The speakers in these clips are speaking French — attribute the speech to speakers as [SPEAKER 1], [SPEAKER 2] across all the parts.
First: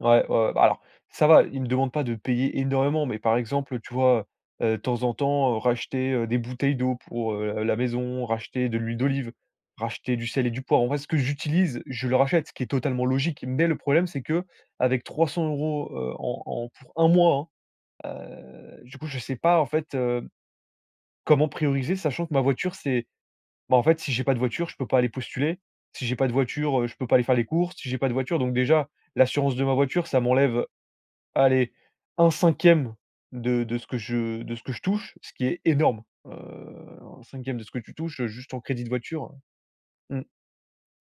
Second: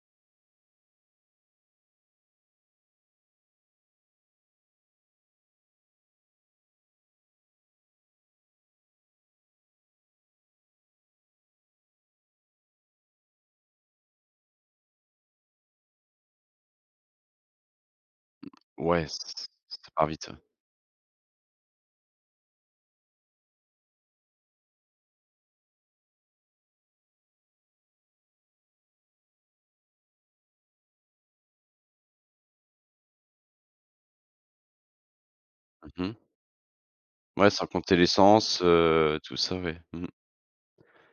[SPEAKER 1] Ouais, ouais ouais! Bah, alors, ça va, il me demande pas de payer énormément, mais par exemple, tu vois, heu heu, de temps en temps, heu, racheter, heu, des bouteilles d'eau pour, heu, l la maison, racheter de l'huile d'olive, racheter du sel et du poivre. En vrai, ce que j'utilise, je le rachète, ce qui est totalement logique. Mais le problème c'est qu'avec 300 €, heu, en en pour 1 mois, hein, heu,
[SPEAKER 2] Mmh,
[SPEAKER 1] du coup,
[SPEAKER 2] ouais, ç
[SPEAKER 1] je sais
[SPEAKER 2] ç
[SPEAKER 1] pas, en
[SPEAKER 2] ça
[SPEAKER 1] fait,
[SPEAKER 2] part
[SPEAKER 1] hem,
[SPEAKER 2] vite, ouais.
[SPEAKER 1] comment prioriser sachant que ma voiture, c'est bah, en fait, si j'ai pas de voiture, je peux pas aller postuler. Si j'ai pas de voiture, heu, je peux pas aller faire les courses, si j'ai pas de voiture donc déjà, l'assurance de ma voiture, ça m'enlève, allez, un 1/5 de de ce que je de ce que je touche, ce qui est énorme!
[SPEAKER 2] Mmh mh.
[SPEAKER 1] Heu, un
[SPEAKER 2] Ouais,
[SPEAKER 1] cinquième de
[SPEAKER 2] sans
[SPEAKER 1] ce que tu
[SPEAKER 2] compter
[SPEAKER 1] touches, heu, juste en
[SPEAKER 2] l'essence,
[SPEAKER 1] crédit de
[SPEAKER 2] heu,
[SPEAKER 1] voiture,
[SPEAKER 2] tout ça, ouais, mmh.
[SPEAKER 1] heu mmh.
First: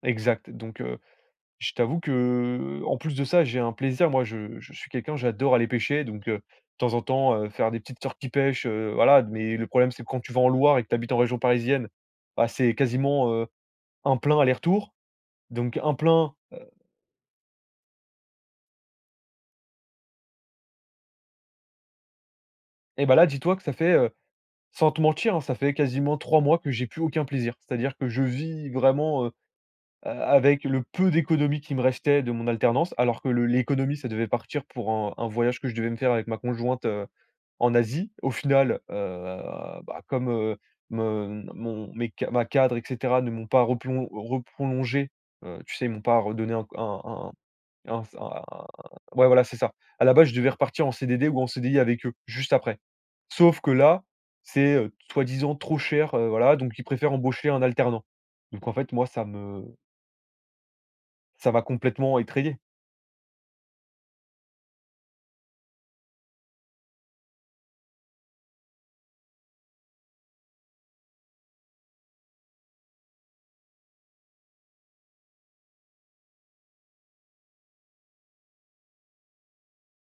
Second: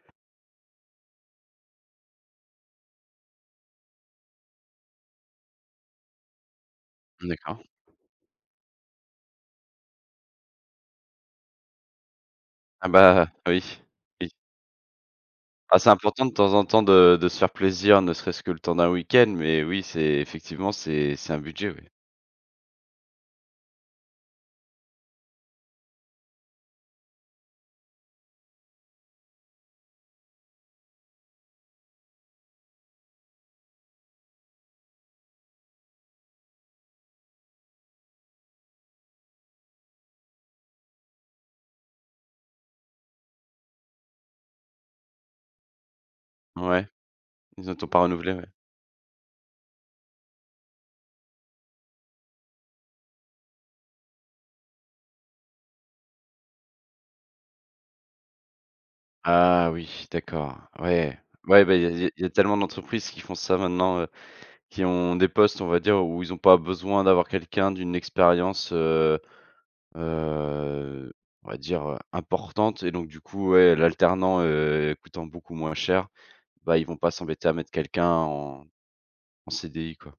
[SPEAKER 1] Exact. Donc heu, je t'avoue que, heu, en plus de ça, j'ai un plaisir, moi, je je suis quelqu'un, j'adore aller pêcher. Donc heu, de temps en temps, heu,
[SPEAKER 2] D'accord.
[SPEAKER 1] faire des petites sorties pêche, heu, voilà. Mais le problème, c'est que quand tu vas en Loire et que tu habites en région parisienne, bah, c'est
[SPEAKER 2] Ah, bah,
[SPEAKER 1] quasiment, heu,
[SPEAKER 2] oui,
[SPEAKER 1] 1
[SPEAKER 2] oui.
[SPEAKER 1] plein aller-retour. Donc
[SPEAKER 2] Ah, c'est
[SPEAKER 1] 1
[SPEAKER 2] important, de
[SPEAKER 1] plein,
[SPEAKER 2] temps
[SPEAKER 1] heu
[SPEAKER 2] en temps, de de se faire plaisir, ne serait-ce que le temps d'un week-end, mais oui, c'est effectivement, c'est c'est un budget, oui.
[SPEAKER 1] Et bah, là, dis-toi que ça fait, heu, sans te mentir, hein, ça fait quasiment 3 mois que j'ai plus aucun plaisir. C'est-à-dire que je vis vraiment, heu, a avec le peu d'économie qui me restait de mon alternance, alors que le l'économie, ça devait partir pour un un voyage que je devais me faire avec ma conjointe, heu, en Asie. Au final, heu, bah, comme, heu, me mon mes ca ma cadre et cetera, ne m'ont pas replon reprolongé, heu, tu sais, ils m'ont pas redonné un c
[SPEAKER 2] Ouais.
[SPEAKER 1] un
[SPEAKER 2] Ils ont t'ont
[SPEAKER 1] un
[SPEAKER 2] pas
[SPEAKER 1] un s
[SPEAKER 2] renouvelé,
[SPEAKER 1] un
[SPEAKER 2] ouais.
[SPEAKER 1] ouais, voilà, c'est ça. À la base, je devais repartir en CDD ou en CDI avec eux, juste après. Sauf que là, c'est, heu, soi-disant trop cher, heu, voilà donc ils préfèrent embaucher un alternant. Donc en fait, moi, ça
[SPEAKER 2] Ah
[SPEAKER 1] me
[SPEAKER 2] oui, d'accord, ouais.
[SPEAKER 1] ça m'a
[SPEAKER 2] Ouais, bah, il y a il y a
[SPEAKER 1] complètement
[SPEAKER 2] il y a
[SPEAKER 1] étrayé!
[SPEAKER 2] tellement d'entreprises qui font ça, maintenant, heu, qui ont des postes, on va dire, où où ils ont pas besoin d'avoir quelqu'un d'une expérience, heu heu, on va dire, heu, importante et donc du coup, ouais, l'alternant, heu, coûtant beaucoup moins cher, bah, ils vont pas s'embêter à mettre quelqu'un en en CDI, quoi.